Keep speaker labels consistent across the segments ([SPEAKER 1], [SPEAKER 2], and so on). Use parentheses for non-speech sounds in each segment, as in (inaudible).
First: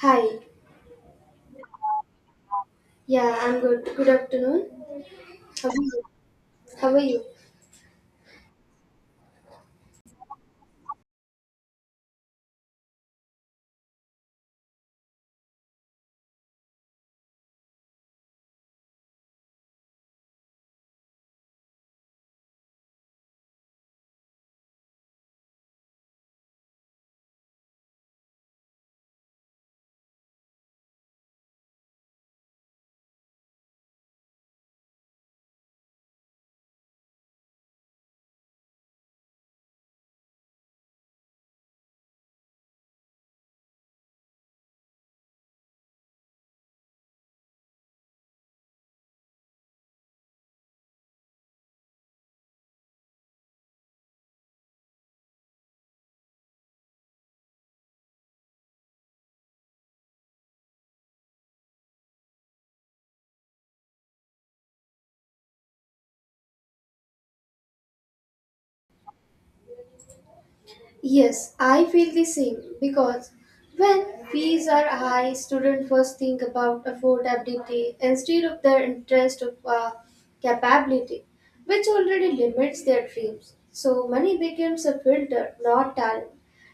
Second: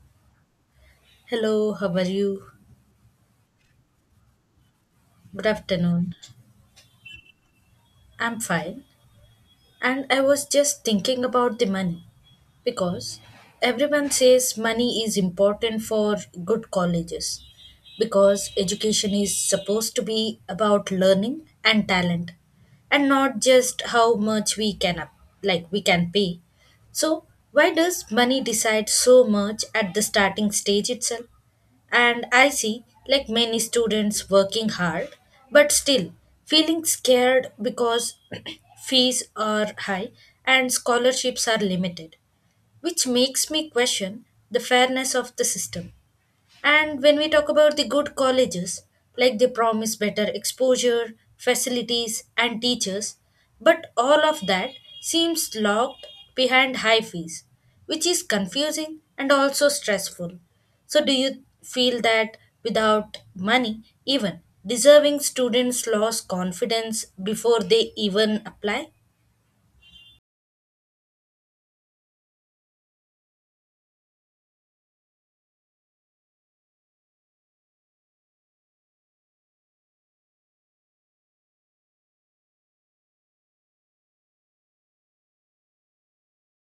[SPEAKER 1] Hi.
[SPEAKER 2] Hello, how are you?
[SPEAKER 1] Yeah, I'm good. Good afternoon.
[SPEAKER 2] Good
[SPEAKER 1] How are you?
[SPEAKER 2] afternoon.
[SPEAKER 1] How are you?
[SPEAKER 2] I'm fine. And I was just thinking about the money because everyone says money is important for good colleges because education is supposed to be about learning and talent and not just how much we can like we can pay. So, why does money decide so much at the starting stage itself? And I see, like many students, working hard, but still feeling scared because (clears throat) fees are high and scholarships are limited, which makes me question the fairness of the system. And when we talk about the good colleges, like they promise better exposure, facilities, and teachers, but all of that seems locked behind high fees, which is confusing and also stressful. So, do you feel that without money, even deserving students lose confidence before they even apply?
[SPEAKER 1] Yes, I feel the same because when fees are high, students first think about affordability instead of their interest of capability, which already limits their dreams. So money becomes a filter, not talent,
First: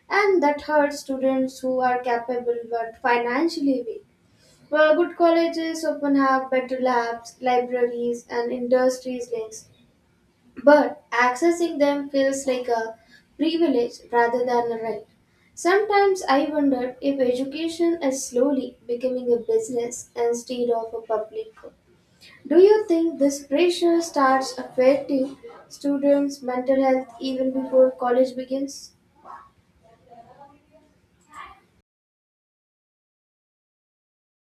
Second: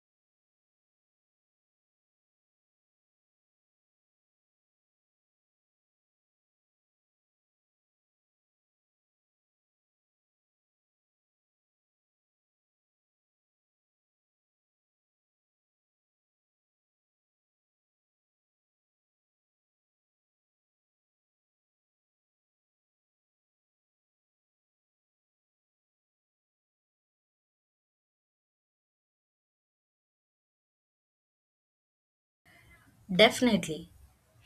[SPEAKER 1] and that hurts students who are capable but financially weak. Well, good colleges often have better labs, libraries, and industries links, but accessing them feels like a privilege rather than a right. Sometimes I wonder if education is slowly becoming a business instead of a public good. Do you think this pressure starts affecting students' mental health even before college begins?
[SPEAKER 2] Definitely.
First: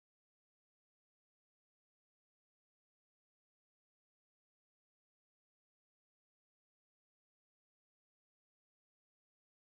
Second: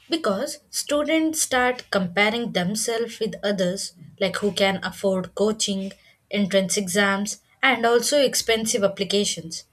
[SPEAKER 2] Because students start comparing themselves with others, like who can afford coaching, entrance exams, and also expensive applications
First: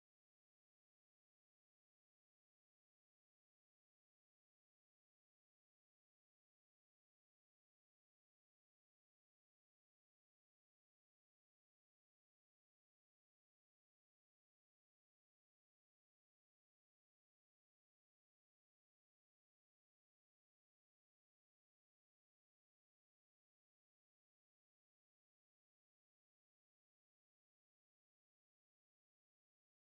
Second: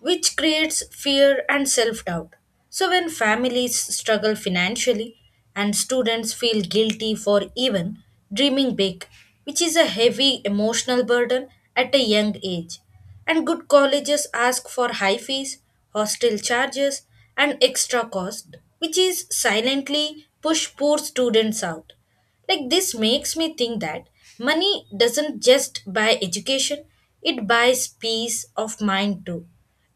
[SPEAKER 2] which creates fear and self doubt. So, when families struggle financially and students feel guilty for even dreaming big, which is a heavy emotional burden at a young age, and good colleges ask for high fees, hostel charges, and extra cost, which is silently push poor students out. Like this makes me think that money doesn't just buy education, it buys peace of mind too.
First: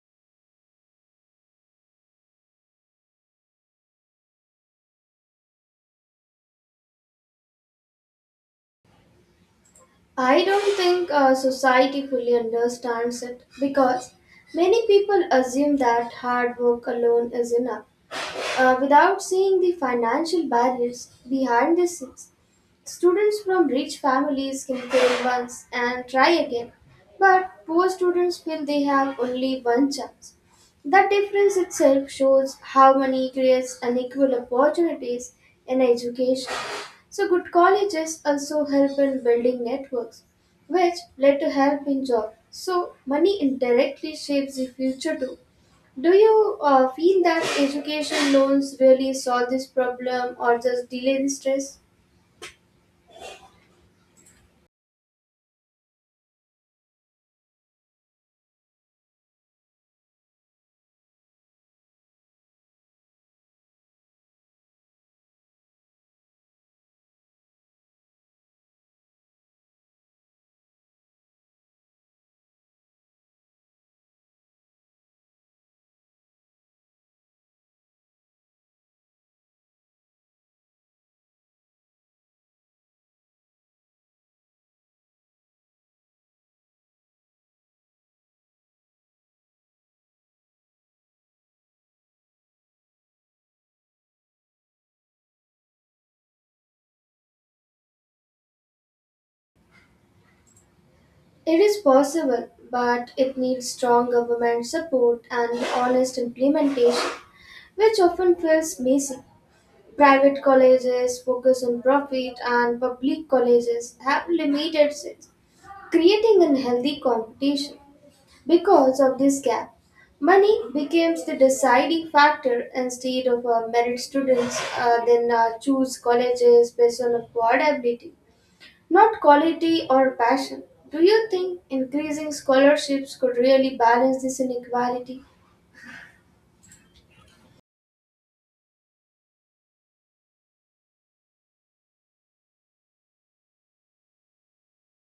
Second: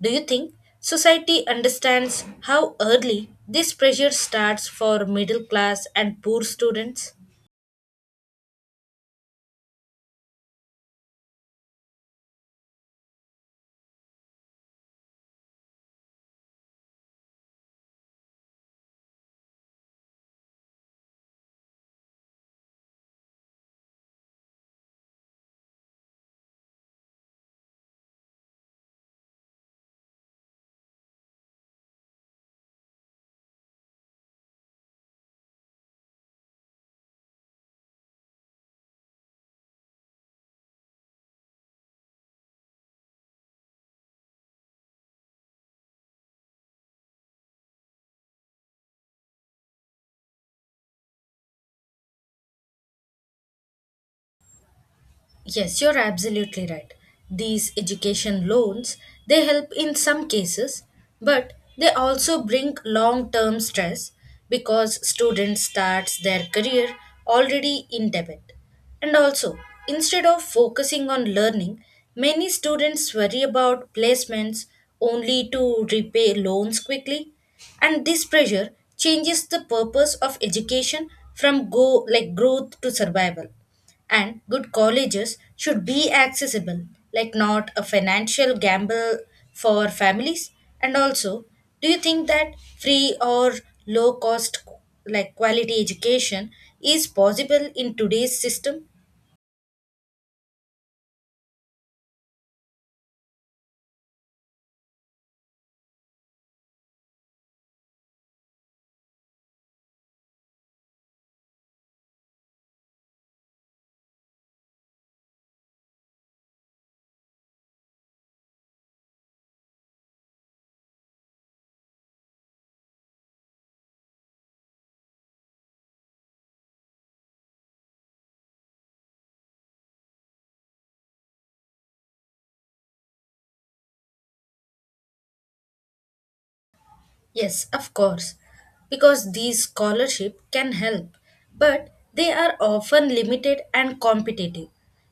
[SPEAKER 2] Do you think society understands how early this pressure starts for middle class and poor students?
[SPEAKER 1] I don't think society fully understands it because many people assume that hard work alone is enough without seeing the financial barriers behind the scenes. Students from rich families can fail once and try again, but poor students feel they have only one chance. That difference itself shows how money creates unequal opportunities in education. So, good colleges also help in building networks, which led to help in jobs. So, money indirectly shapes the future too. Do you feel that education loans really solve this problem or just delay the stress?
[SPEAKER 2] Yes, you're absolutely right. These education loans, they help in some cases, but they also bring long-term stress because students starts their career already in debt. And also, instead of focusing on learning, many students worry about placements only to repay loans quickly, and this pressure changes the purpose of education from go like growth to survival and good colleges should be accessible, like not a financial gamble for families. And also, do you think that free or low cost, like quality education, is possible in today's system?
[SPEAKER 1] It is possible, but it needs strong government support and honest implementation, which often feels messy. Private colleges focus on profit, and public colleges have limited seats, creating unhealthy competition. Because of this gap, money becomes the deciding factor instead of merit. Students then choose colleges based on affordability, not quality or passion. Do you think increasing scholarships could really balance this inequality?
[SPEAKER 2] Yes, of course, because these scholarships can help, but they are often limited and competitive,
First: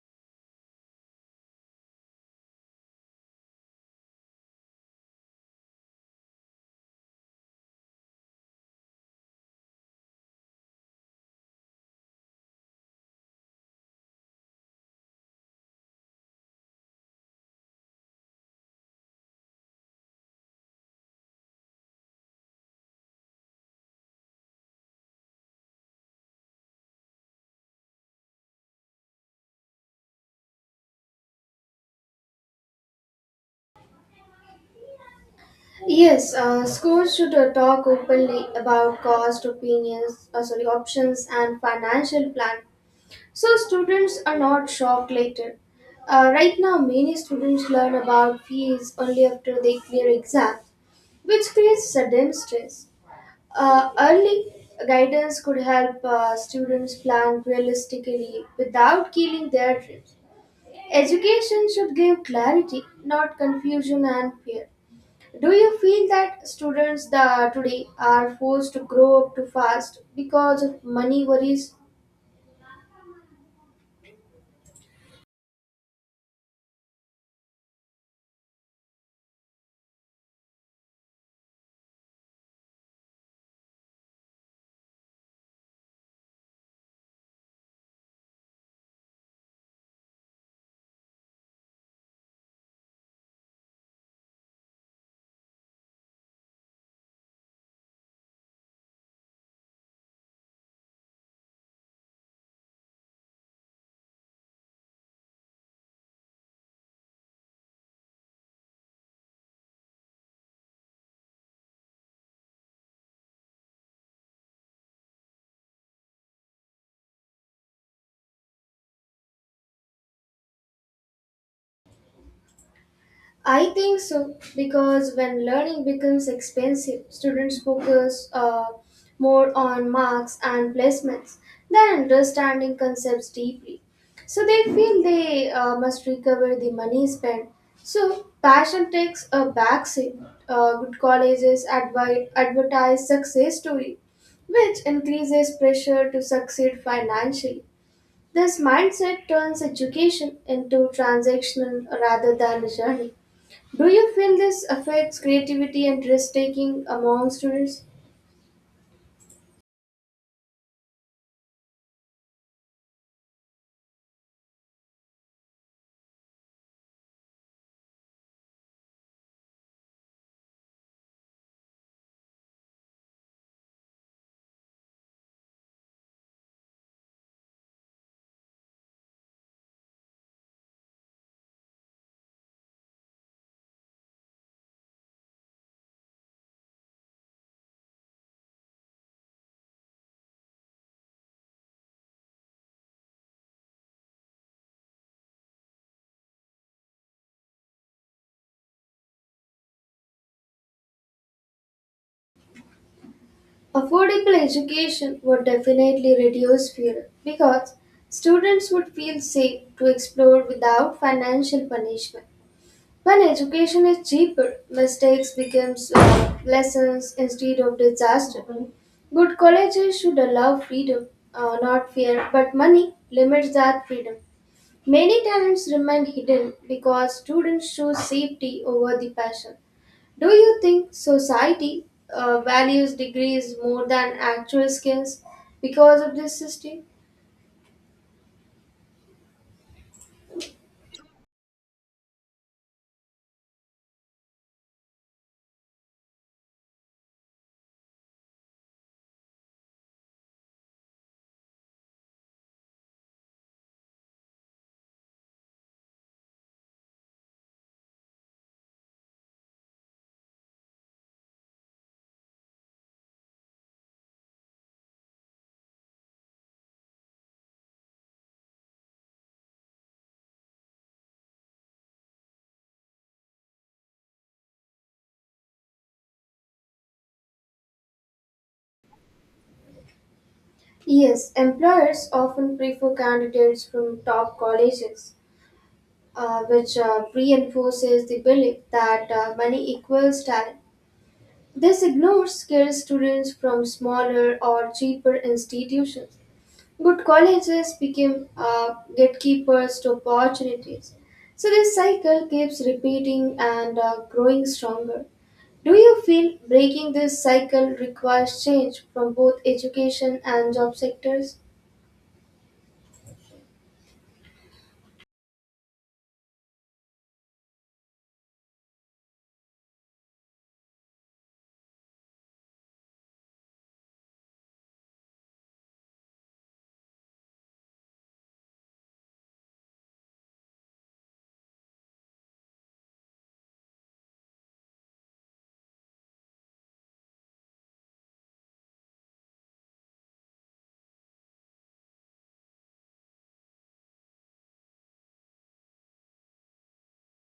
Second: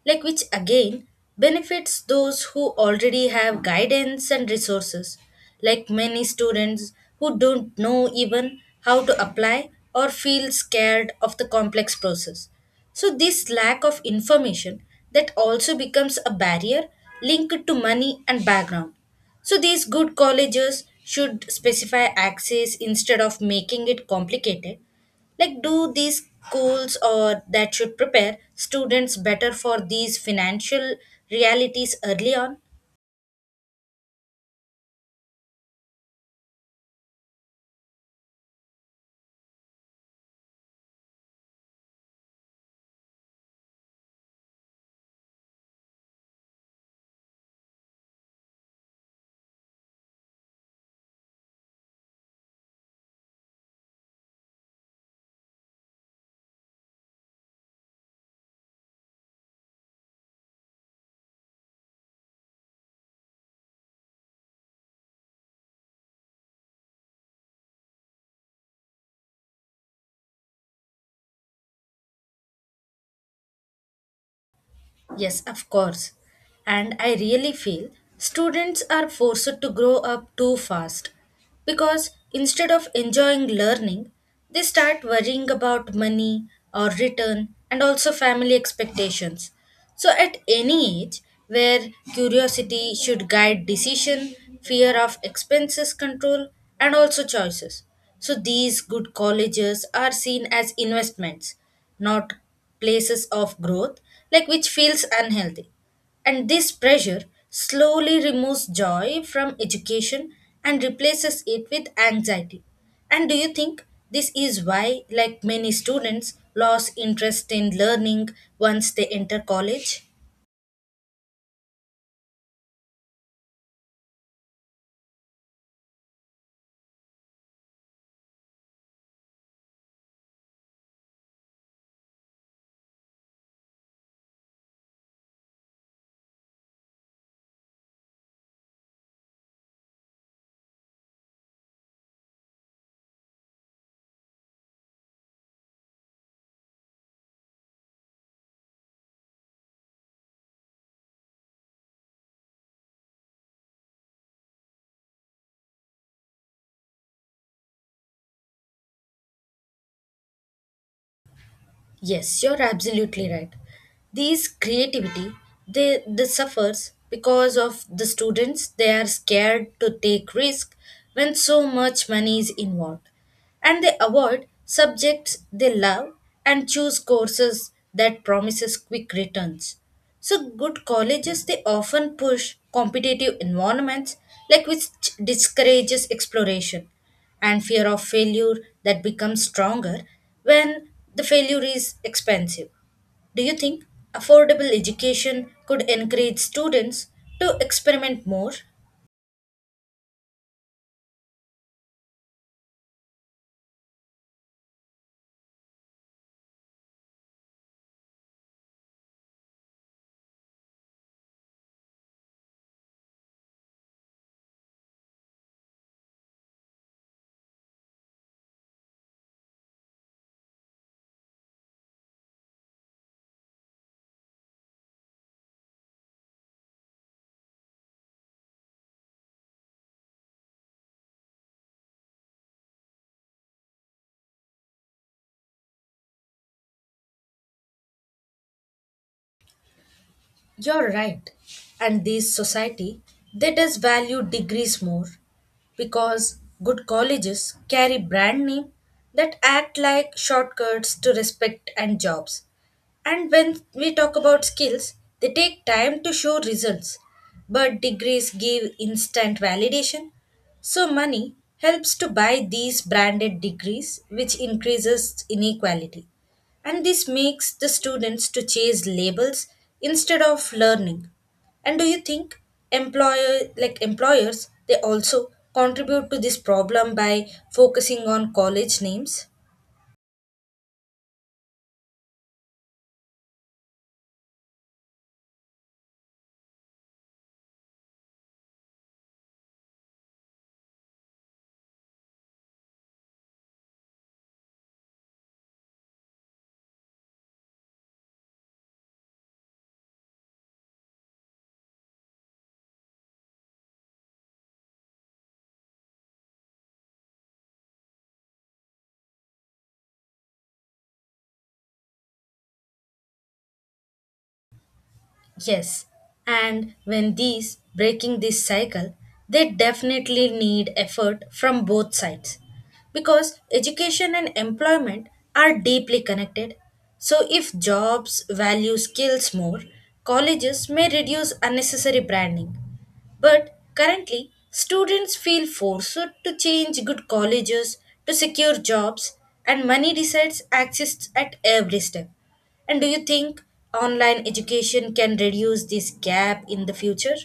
[SPEAKER 2] like which again benefits those who already have guidance and resources, like many students who don't know even how to apply or feel scared of the complex process. So, this lack of information that also becomes a barrier linked to money and background. So these good colleges should specify access instead of making it complicated. Like do these schools or that should prepare students better for these financial realities early on?
[SPEAKER 1] Yes, schools should talk openly about cost, options, and financial plan, so students are not shocked later. Right now, many students learn about fees only after they clear exams, which creates sudden stress. Early guidance could help students plan realistically without killing their dreams. Education should give clarity, not confusion and fear. Do you feel that students the today are forced to grow up too fast because of money worries?
[SPEAKER 2] Yes, of course. And I really feel students are forced to grow up too fast because instead of enjoying learning, they start worrying about money or return and also family expectations. So, at any age where curiosity should guide decision, fear of expenses control, and also choices. So, these good colleges are seen as investments, not places of growth, like which feels unhealthy. And this pressure slowly removes joy from education and replaces it with anxiety. And do you think this is why, like many students, lose interest in learning once they enter college?
[SPEAKER 1] I think so because when learning becomes expensive, students focus more on marks and placements than understanding concepts deeply. So they feel they must recover the money spent. So passion takes a backseat. Good colleges advertise success story, which increases pressure to succeed financially. This mindset turns education into transactional rather than a journey. Do you feel this affects creativity and risk taking among students?
[SPEAKER 2] Yes, you're absolutely right. These creativity they suffers because of the students they are scared to take risk when so much money is involved and they avoid subjects they love and choose courses that promises quick returns. So good colleges they often push competitive environments like which discourages exploration and fear of failure that becomes stronger when the failure is expensive. Do you think affordable education could encourage students to experiment more?
[SPEAKER 1] Affordable education would definitely reduce fear because students would feel safe to explore without financial punishment. When education is cheaper, mistakes becomes lessons instead of disaster. But colleges should allow freedom, not fear, but money limits that freedom. Many talents remain hidden because students choose safety over the passion. Do you think society values degrees more than actual skills because of this system?
[SPEAKER 2] You're right. And this society that does value degrees more because good colleges carry brand name that act like shortcuts to respect and jobs. And when we talk about skills, they take time to show results, but degrees give instant validation. So money helps to buy these branded degrees which increases inequality and this makes the students to chase labels instead of learning and do you think employers they also contribute to this problem by focusing on college names?
[SPEAKER 1] Yes, employers often prefer candidates from top colleges, which reinforces the belief that money equals talent. This ignores skilled students from smaller or cheaper institutions. Good colleges became gatekeepers to opportunities. So this cycle keeps repeating and growing stronger. Do you feel breaking this cycle requires change from both education and job sectors?
[SPEAKER 2] Yes, and when these breaking this cycle, they definitely need effort from both sides because education and employment are deeply connected. So, if jobs value skills more, colleges may reduce unnecessary branding. But currently, students feel forced to change good colleges to secure jobs, and money decides access at every step. And do you think online education can reduce this gap in the future?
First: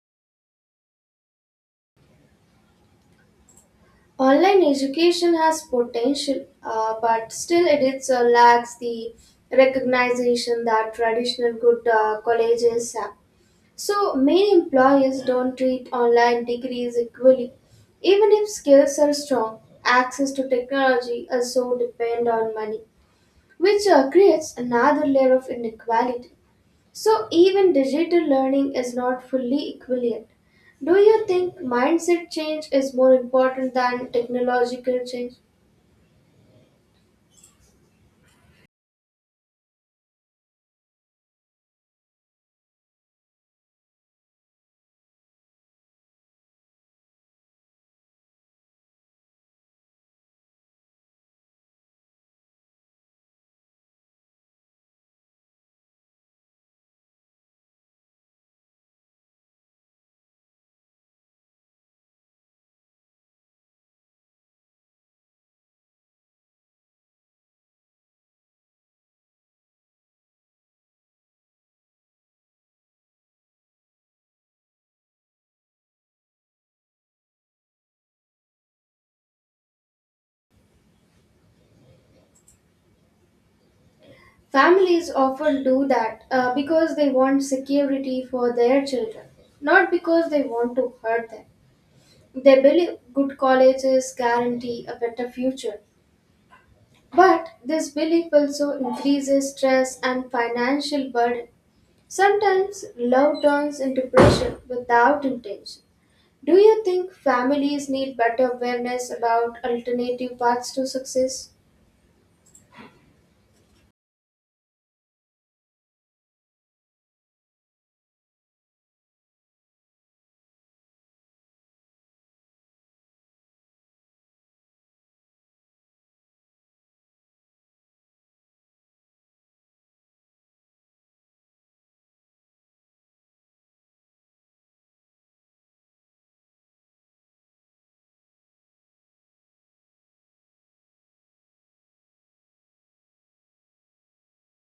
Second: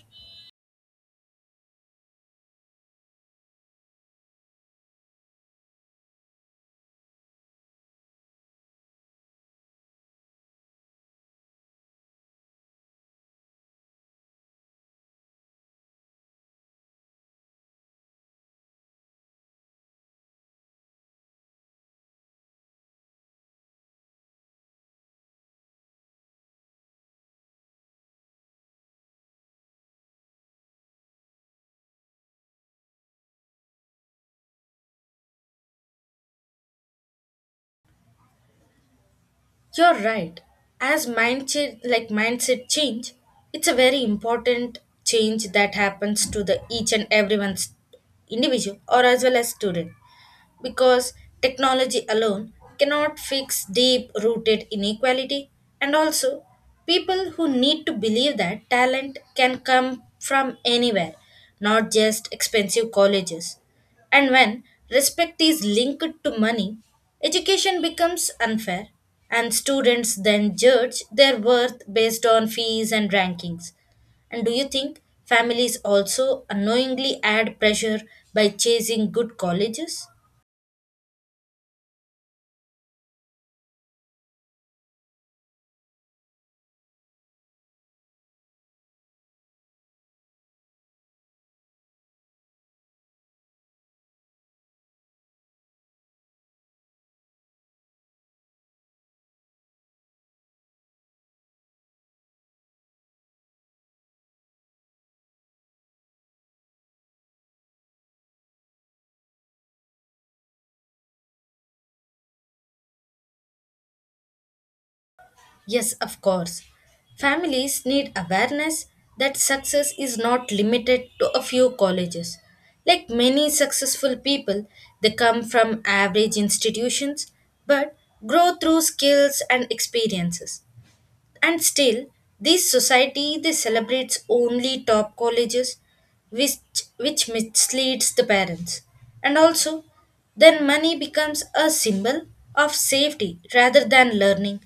[SPEAKER 1] Online education has potential, but still it is, lacks the recognition that traditional good colleges have. So many employers don't treat online degrees equally. Even if skills are strong, access to technology also depend on money, which creates another layer of inequality. So even digital learning is not fully equal yet. Do you think mindset change is more important than technological change?
[SPEAKER 2] You're right. As mindset change, it's a very important change that happens to the each and everyone's individual or as well as student because technology alone cannot fix deep rooted inequality and also people who need to believe that talent can come from anywhere not just expensive colleges. And when respect is linked to money, education becomes unfair, and students then judge their worth based on fees and rankings. And do you think families also unknowingly add pressure by chasing good colleges?
[SPEAKER 1] Families often do that because they want security for their children, not because they want to hurt them. They believe good colleges guarantee a better future. But this belief also increases stress and financial burden. Sometimes love turns into pressure without intention. Do you think families need better awareness about alternative paths to success?
[SPEAKER 2] Yes, of course. Families need awareness that success is not limited to a few colleges. Like many successful people, they come from average institutions but grow through skills and experiences. And still, this society they celebrates only top colleges, which which misleads the parents. And also, then money becomes a symbol of safety rather than learning.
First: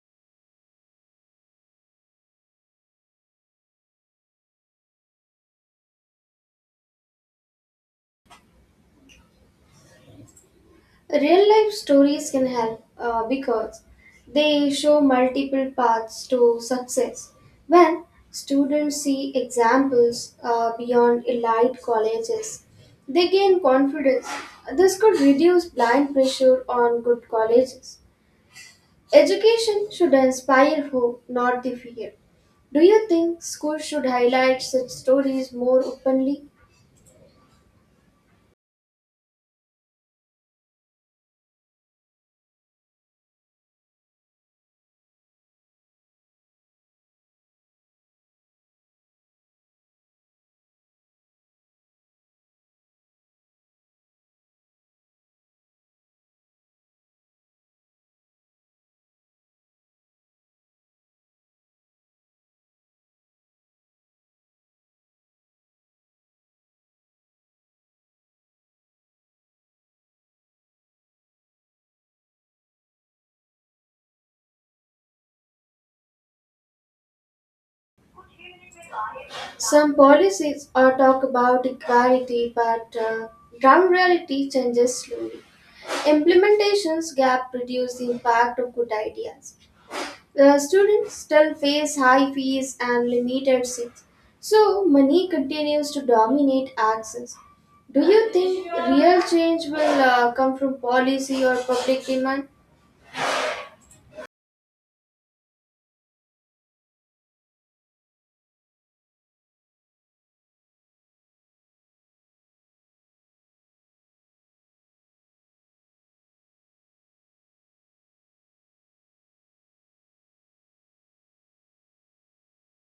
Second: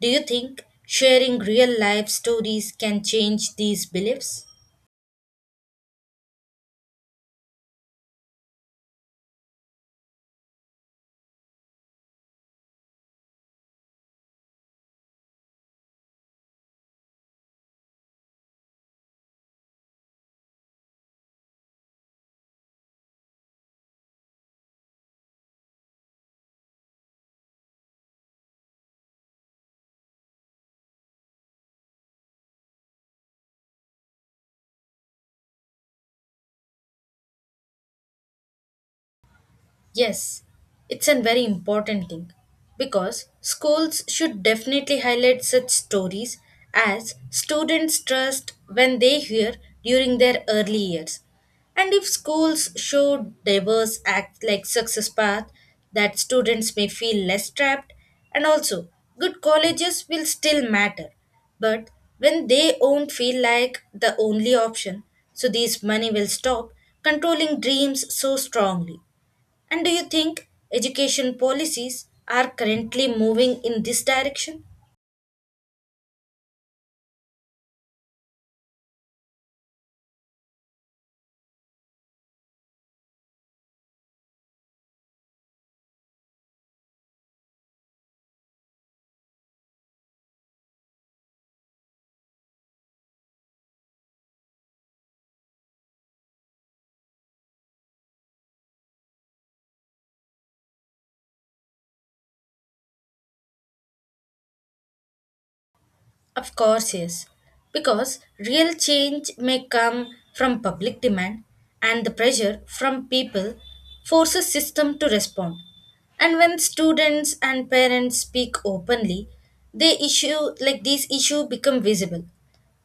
[SPEAKER 2] Do you think sharing real life stories can change these beliefs?
[SPEAKER 1] Real life stories can help because they show multiple paths to success. When students see examples beyond elite colleges, they gain confidence. This could reduce blind pressure on good colleges. Education should inspire hope, not the fear. Do you think schools should highlight such stories more openly?
[SPEAKER 2] Yes, it's a very important thing because schools should definitely highlight such stories as students trust when they hear during their early years. And if schools show diverse acts like success path that students may feel less trapped and also good colleges will still matter but when they won't feel like the only option so these money will stop controlling dreams so strongly. And do you think education policies are currently moving in this direction?
[SPEAKER 1] Some policies are talk about equality, but ground reality changes slowly. Implementations gap reduce the impact of good ideas. The students still face high fees and limited seats, so money continues to dominate access. Do you think real change will come from policy or public demand?
[SPEAKER 2] Of course, yes. Because real change may come from public demand and the pressure from people forces system to respond. And when students and parents speak openly, they issue like these issue become visible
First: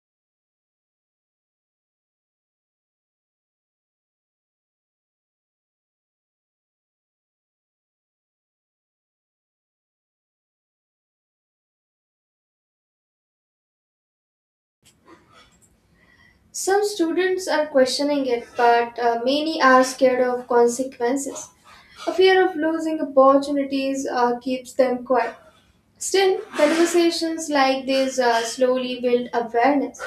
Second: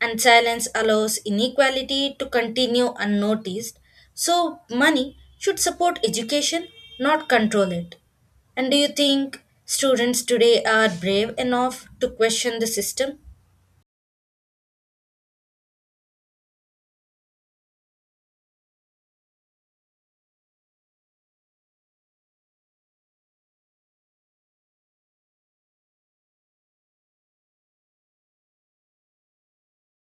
[SPEAKER 2] and silence allows inequality to continue unnoticed. So money should support education, not control it. And do you think students today are brave enough to question the system?
[SPEAKER 1] Some students are questioning it, but many are scared of consequences. A fear of losing opportunities keeps them quiet. Still, conversations like these slowly build awareness.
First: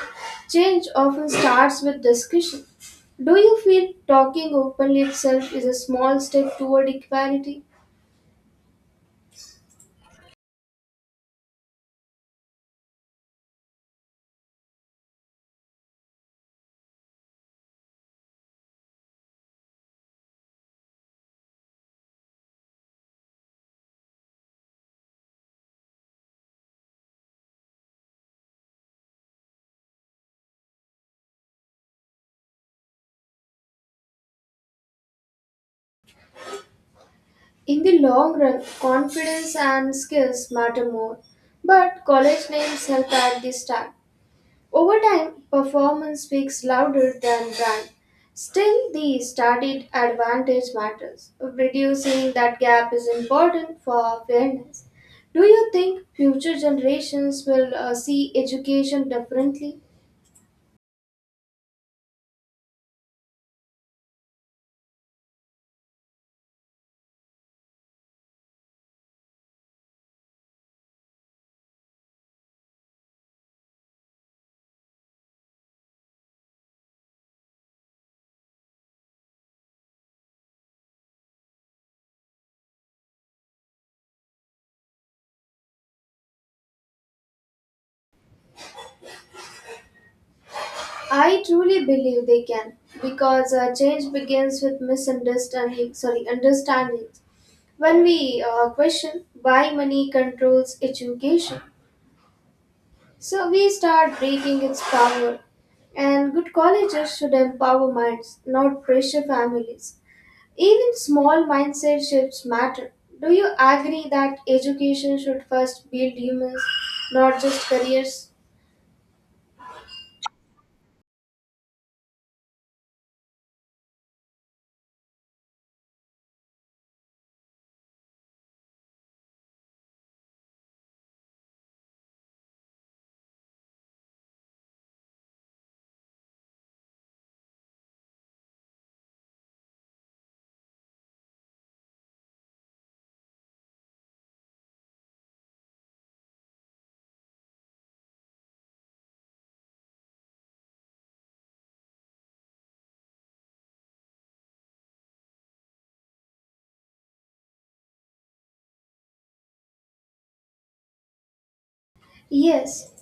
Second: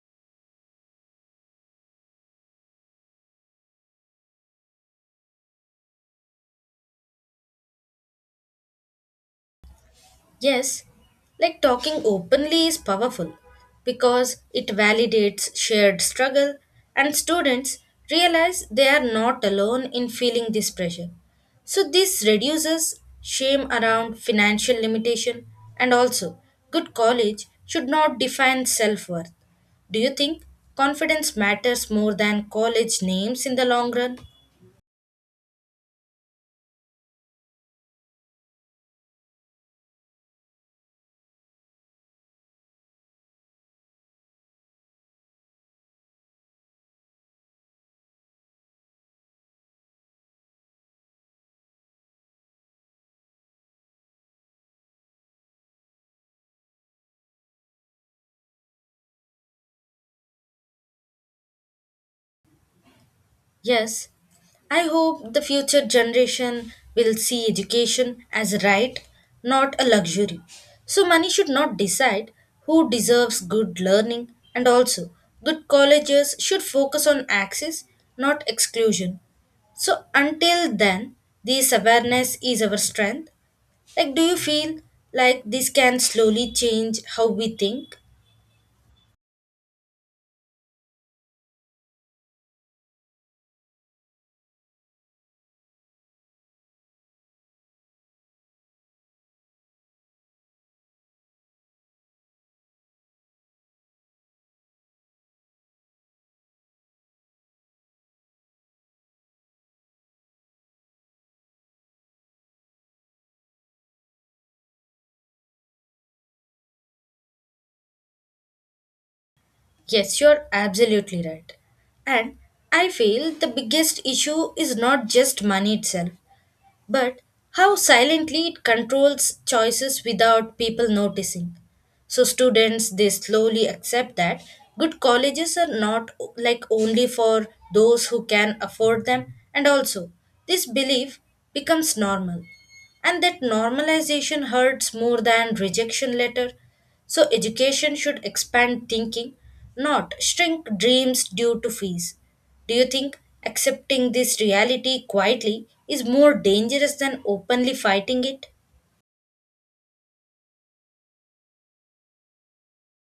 [SPEAKER 1] Change often starts with discussion. Do you feel talking openly itself is a small step toward equality?
[SPEAKER 2] Yes, like talking openly is powerful because it validates shared struggle and students realize they are not alone in feeling this pressure. So, this reduces shame around financial limitation and also good college should not define self worth. Do you think confidence matters more than college names in the long run?
[SPEAKER 1] In the long run, confidence and skills matter more, but college names help at the start. Over time, performance speaks louder than brand. Still, the studied advantage matters. Reducing that gap is important for fairness. Do you think future generations will see education differently?
[SPEAKER 2] Yes, I hope the future generation will see education as a right, not a luxury. So, money should not decide who deserves good learning, and also, good colleges should focus on access, not exclusion. So, until then, this awareness is our strength. Like, do you feel like this can slowly change how we think?
[SPEAKER 1] I truly believe they can because change begins with understanding. When we question why money controls education, so we start breaking its power. And good colleges should empower minds, not pressure families. Even small mindset shifts matter. Do you agree that education should first build humans, not just careers?
[SPEAKER 2] Yes, you're absolutely right. And I feel the biggest issue is not just money itself, but how silently it controls choices without people noticing. So students they slowly accept that good colleges are not only for those who can afford them and also this belief becomes normal and that normalization hurts more than rejection later. So education should expand thinking, not shrink dreams due to fees. Do you think accepting this reality quietly is more dangerous than openly fighting it?
[SPEAKER 1] Yes.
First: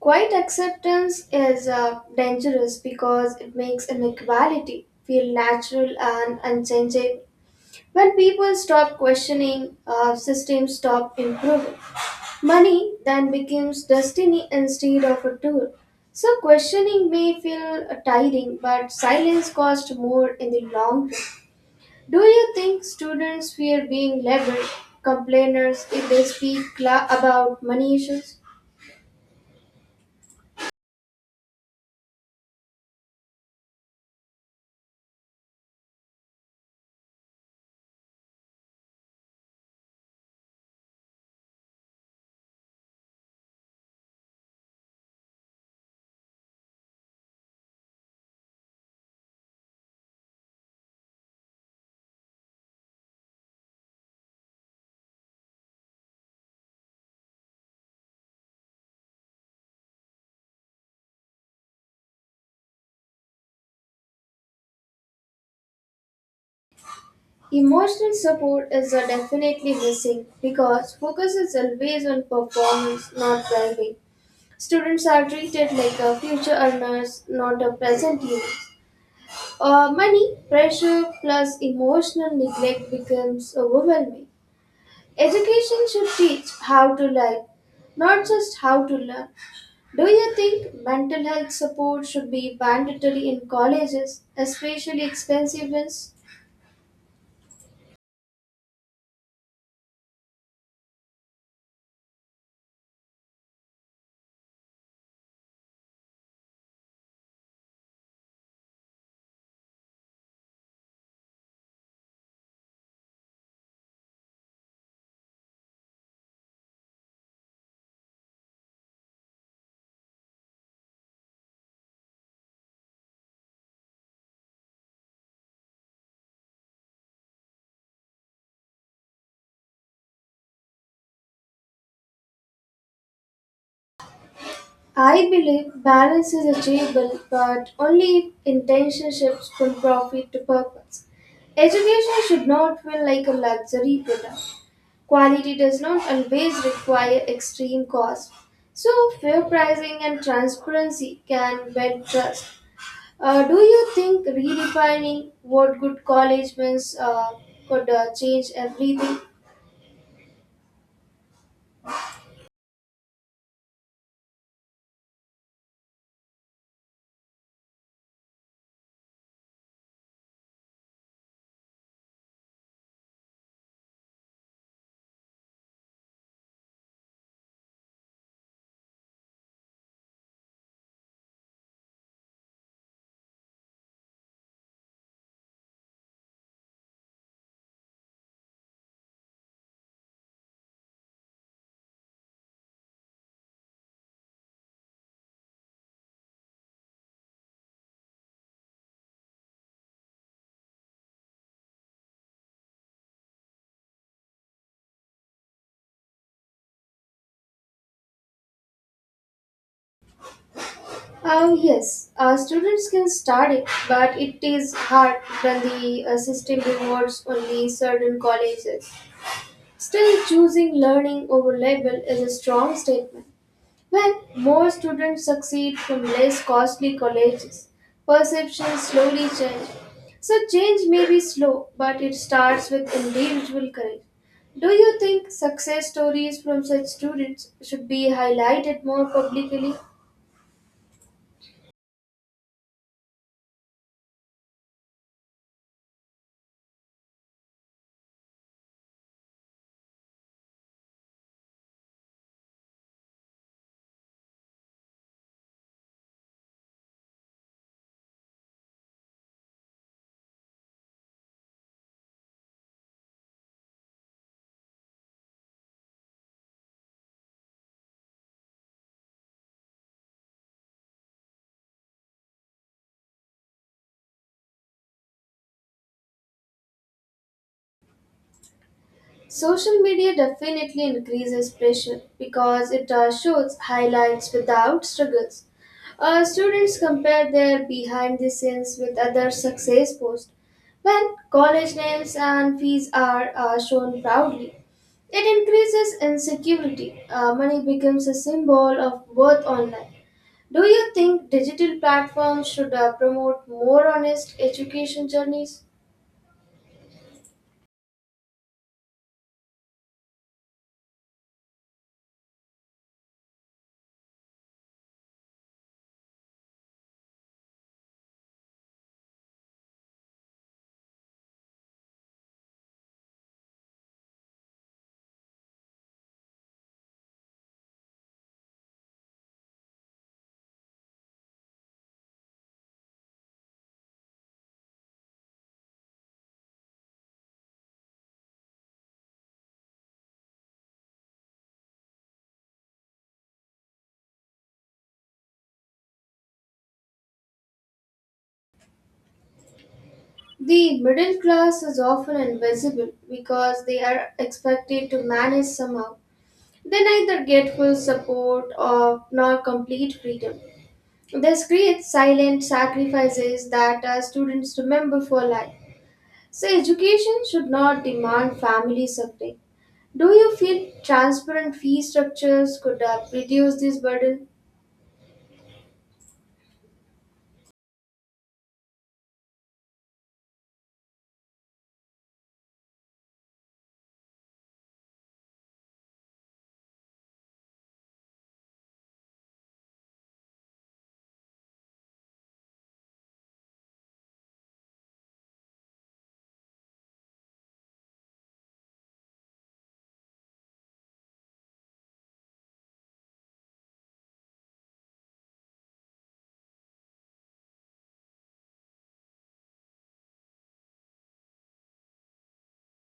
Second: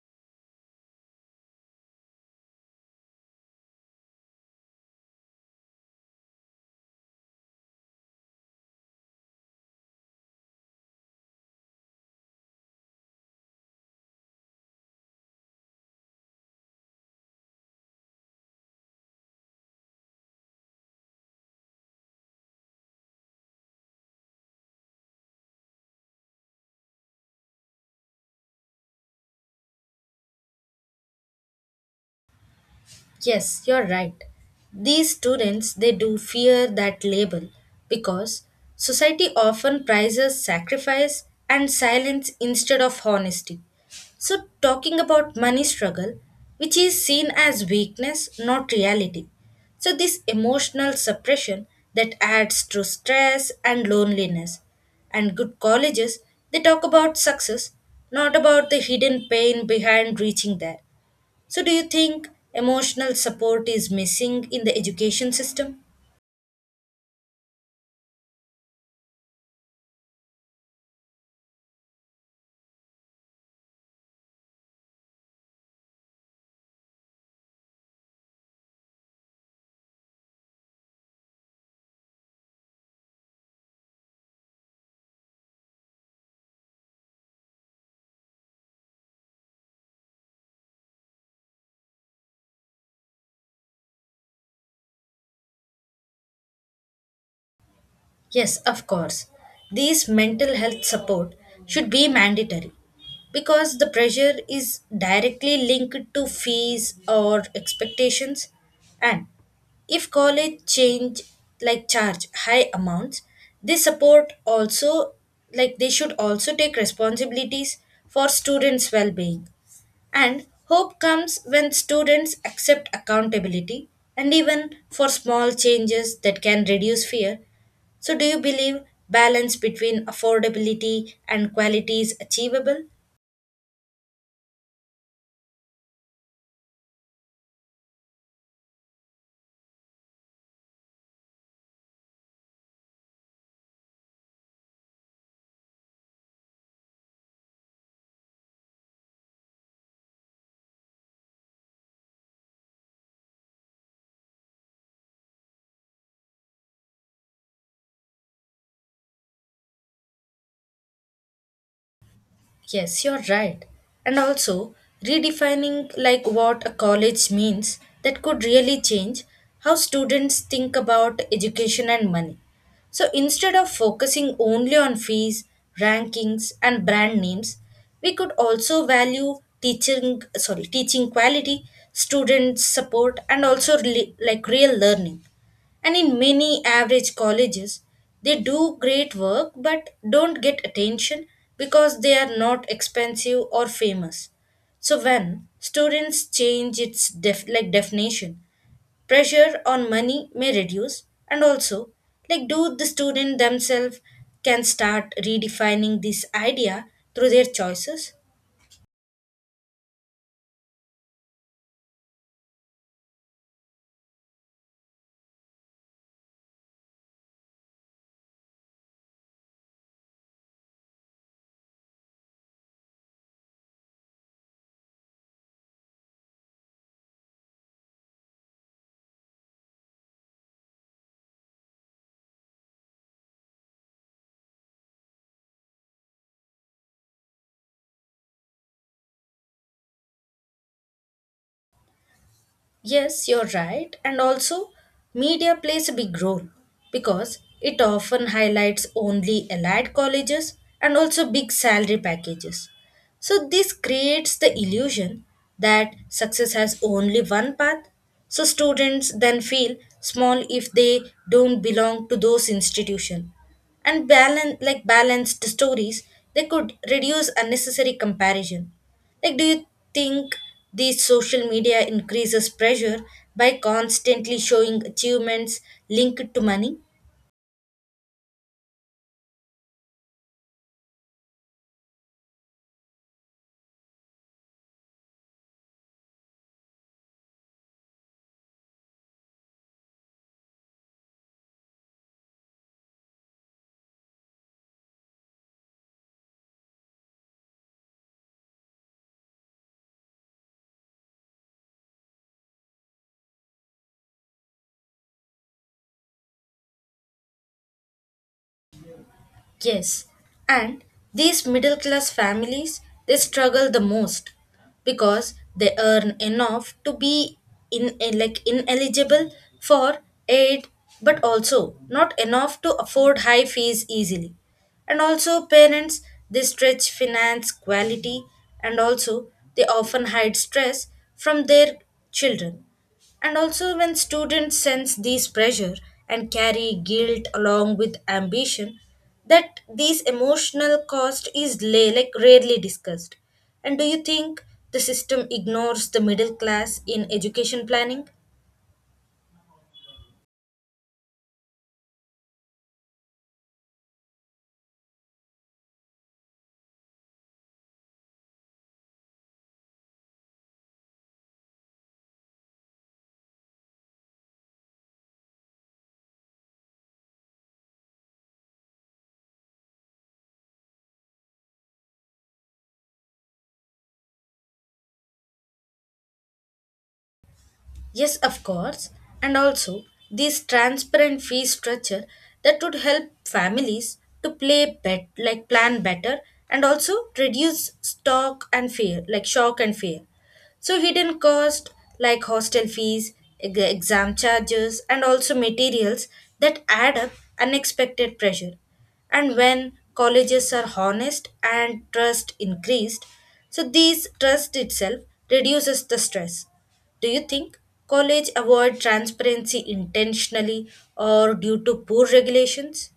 [SPEAKER 1] Quiet acceptance is dangerous because it makes inequality feel natural and unchangeable. When people stop questioning, systems stop improving. Money then becomes destiny instead of a tool. So questioning may feel tiring, but silence costs more in the long run. Do you think students fear being labeled complainers if they speak about money issues?
[SPEAKER 2] Yes, you're right. These students they do fear that label because society often prizes sacrifice and silence instead of honesty. So talking about money struggle, which is seen as weakness, not reality. So this emotional suppression that adds to stress and loneliness. And good colleges, they talk about success, not about the hidden pain behind reaching there. So, do you think emotional support is missing in the education system?
[SPEAKER 1] Emotional support is definitely missing because focus is always on performance, not well-being. Students are treated like a future earners, not a present users. Money, pressure, plus emotional neglect becomes overwhelming. Education should teach how to live, not just how to learn. Do you think mental health support should be mandatory in colleges, especially expensive ones?
[SPEAKER 2] Yes, of course. These mental health support should be mandatory because the pressure is directly linked to fees or expectations and if college change like charge high amounts they support also like they should also take responsibilities for students well being. And hope comes when students accept accountability and even for small changes that can reduce fear. So, do you believe balance between affordability and quality is achievable?
[SPEAKER 1] I believe balance is achievable, but only if intentionships from profit to purpose. Education should not feel like a luxury product. Quality does not always require extreme cost. So, fair pricing and transparency can build trust. Do you think redefining what good college means could change everything?
[SPEAKER 2] Yes, you're right. And also, redefining like what a college means that could really change how students think about education and money. So instead of focusing only on fees, rankings and brand names, we could also value teaching quality, student support and also real learning. And in many average colleges, they do great work but don't get attention because they are not expensive or famous. So when students change its definition, pressure on money may reduce and also like do the student themselves can start redefining this idea through their choices.
[SPEAKER 1] Yes, students can start it, but it is hard when the system rewards only certain colleges. Still, choosing learning over label is a strong statement. When more students succeed from less costly colleges, perceptions slowly change. So, change may be slow, but it starts with individual courage. Do you think success stories from such students should be highlighted more publicly?
[SPEAKER 2] Yes, you're right. And also, media plays a big role because it often highlights only elite colleges and also big salary packages. So, this creates the illusion that success has only one path. So, students then feel small if they don't belong to those institutions and balanced stories they could reduce unnecessary comparison. Like do you think these social media increases pressure by constantly showing achievements linked to money?
[SPEAKER 1] Social media definitely increases pressure because it shows highlights without struggles. Students compare their behind the scenes with other success posts when college names and fees are shown proudly. It increases insecurity. Money becomes a symbol of worth online. Do you think digital platforms should promote more honest education journeys?
[SPEAKER 2] Yes, and these middle class families they struggle the most because they earn enough to be in ineligible for aid but also not enough to afford high fees easily. And also parents they stretch finance quality and also they often hide stress from their children and also, when students sense this pressure and carry guilt along with ambition, that this emotional cost is rarely discussed. And do you think the system ignores the middle class in education planning?
[SPEAKER 1] The middle class is often invisible because they are expected to manage somehow. They neither get full support or nor complete freedom. This creates silent sacrifices that our students remember for life. So education should not demand family suffering. Do you feel transparent fee structures could reduce this burden?
[SPEAKER 2] Yes, of course. And also, this transparent fee structure that would help families to play bet like plan better and also reduce stock and fear like shock and fear. So hidden cost like hostel fees, exam charges, and also materials that add up unexpected pressure. And when colleges are honest and trust increased, so these trust itself reduces the stress. Do you think college avoid transparency intentionally or due to poor regulations?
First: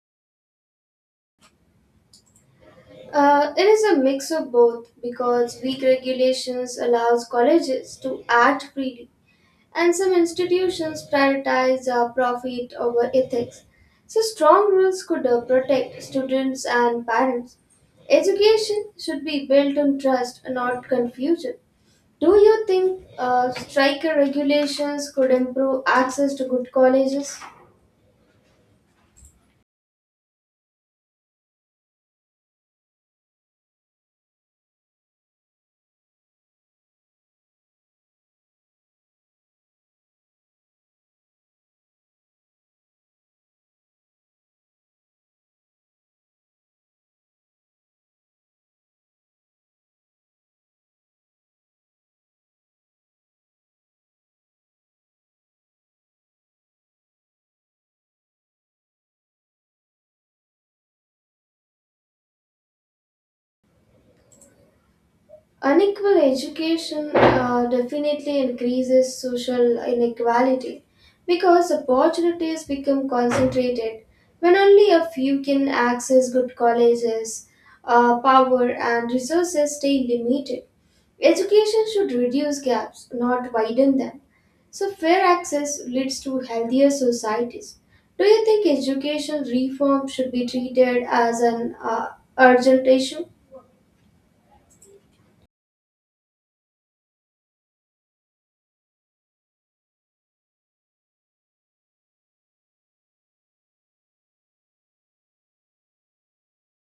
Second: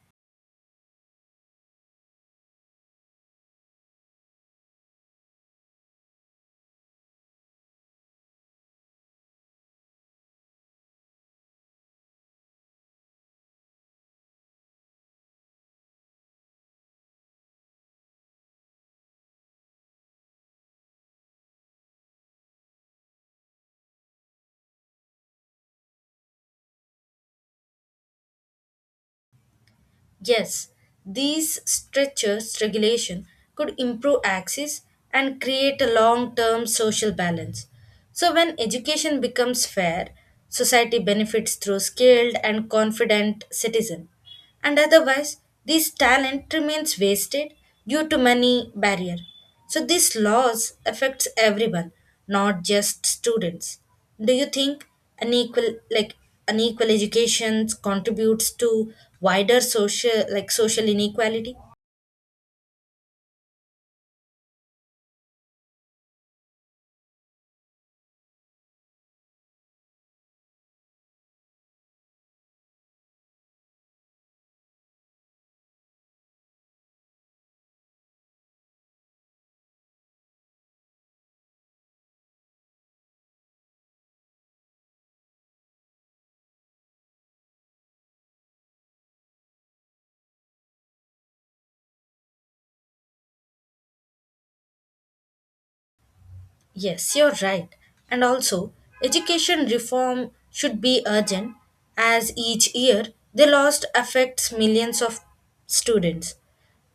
[SPEAKER 1] It is a mix of both because weak regulations allows colleges to act freely and some institutions prioritize profit over ethics. So, strong rules could protect students and parents. Education should be built on trust, not confusion. Do you think striker regulations could improve access to good colleges?
[SPEAKER 2] Yes, these stretchers regulation could improve access and create a long-term social balance. So when education becomes fair, society benefits through skilled and confident citizen. And otherwise, this talent remains wasted due to money barrier. So these laws affects everyone, not just students. Do you think unequal like unequal education contributes to wider social like social inequality?
[SPEAKER 1] Unequal education definitely increases social inequality because opportunities become concentrated when only a few can access good colleges, power, and resources stay limited. Education should reduce gaps, not widen them. So, fair access leads to healthier societies. Do you think education reform should be treated as an urgent issue?
[SPEAKER 2] Yes, you're right. And also, education reform should be urgent as each year the loss affects millions of students.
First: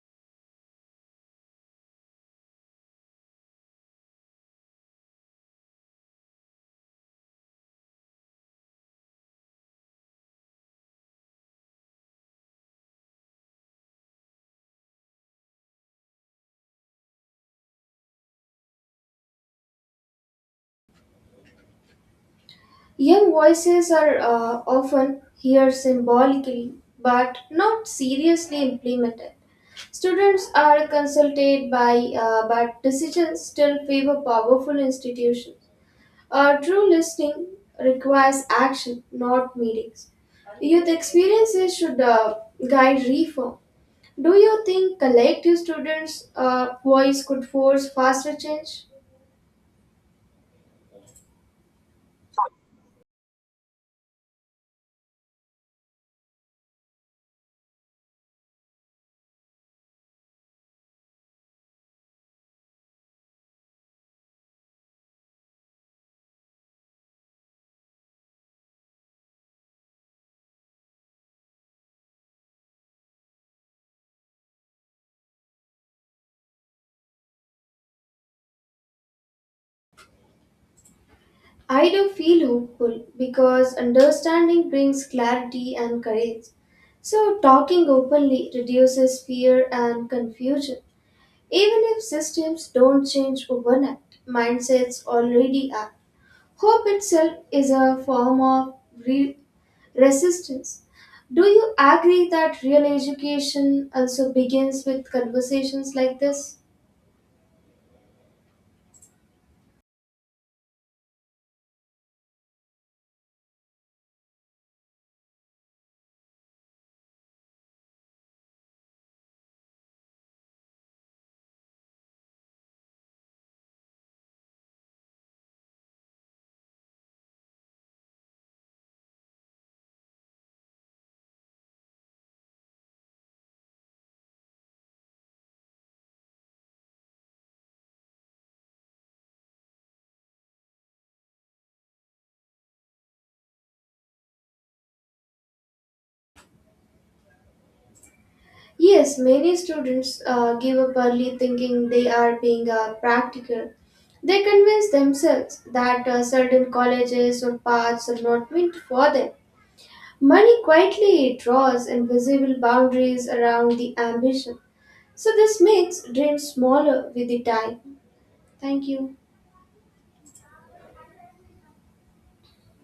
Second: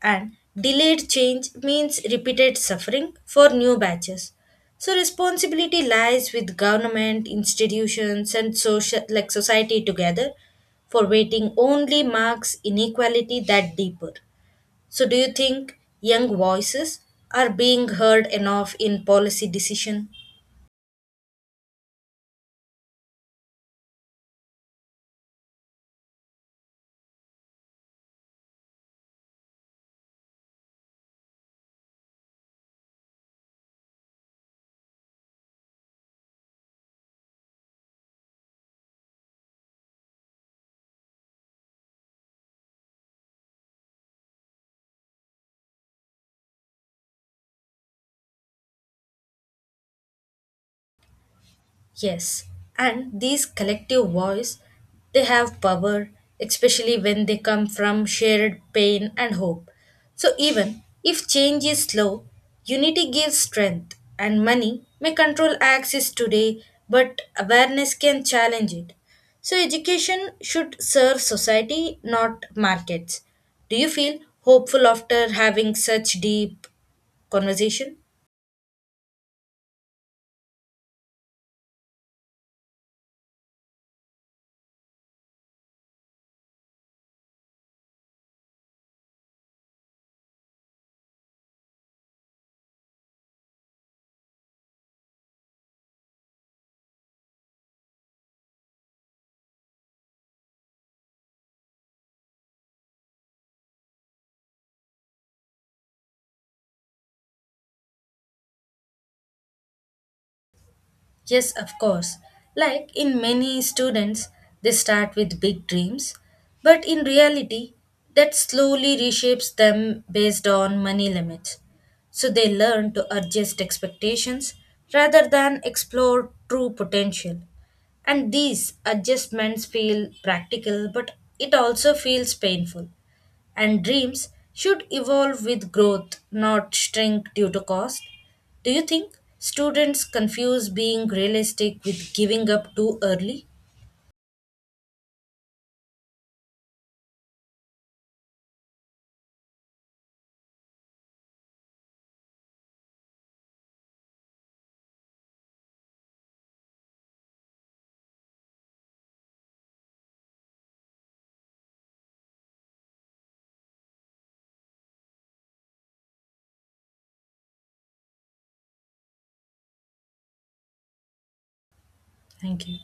[SPEAKER 2] And delayed change means repeated suffering for new batches. So responsibility lies with government, institutions and social like society together for waiting only marks inequality that deeper. So, do you think young voices are being heard enough in policy decision?
[SPEAKER 1] Young voices are often heard symbolically but not seriously implemented. Students are consulted by, but decisions still favor powerful institutions. True listening requires action, not meetings. Youth experiences should guide reform. Do you think collective students' voice could force faster change?
[SPEAKER 2] Yes, and these collective voice, they have power, especially when they come from shared pain and hope. So even if change is slow, unity gives strength, and money may control access today, but awareness can challenge it. So education should serve society, not markets. Do you feel hopeful after having such deep conversation?
[SPEAKER 1] I do feel hopeful because understanding brings clarity and courage. So, talking openly reduces fear and confusion. Even if systems don't change overnight, mindsets already are. Hope itself is a form of re- resistance. Do you agree that real education also begins with conversations like this?
[SPEAKER 2] Yes, of course. Like in many students, they start with big dreams, but in reality, that slowly reshapes them based on money limits. So they learn to adjust expectations rather than explore true potential. And these adjustments feel practical, but it also feels painful. And dreams should evolve with growth, not shrink due to cost. Do you think students confuse being realistic with giving up too early?
[SPEAKER 1] Yes, many students give up early thinking they are being practical. They convince themselves that certain colleges or paths are not meant for them. Money quietly draws invisible boundaries around the ambition. So, this makes dreams smaller with the time. Thank you.
[SPEAKER 2] Thank you.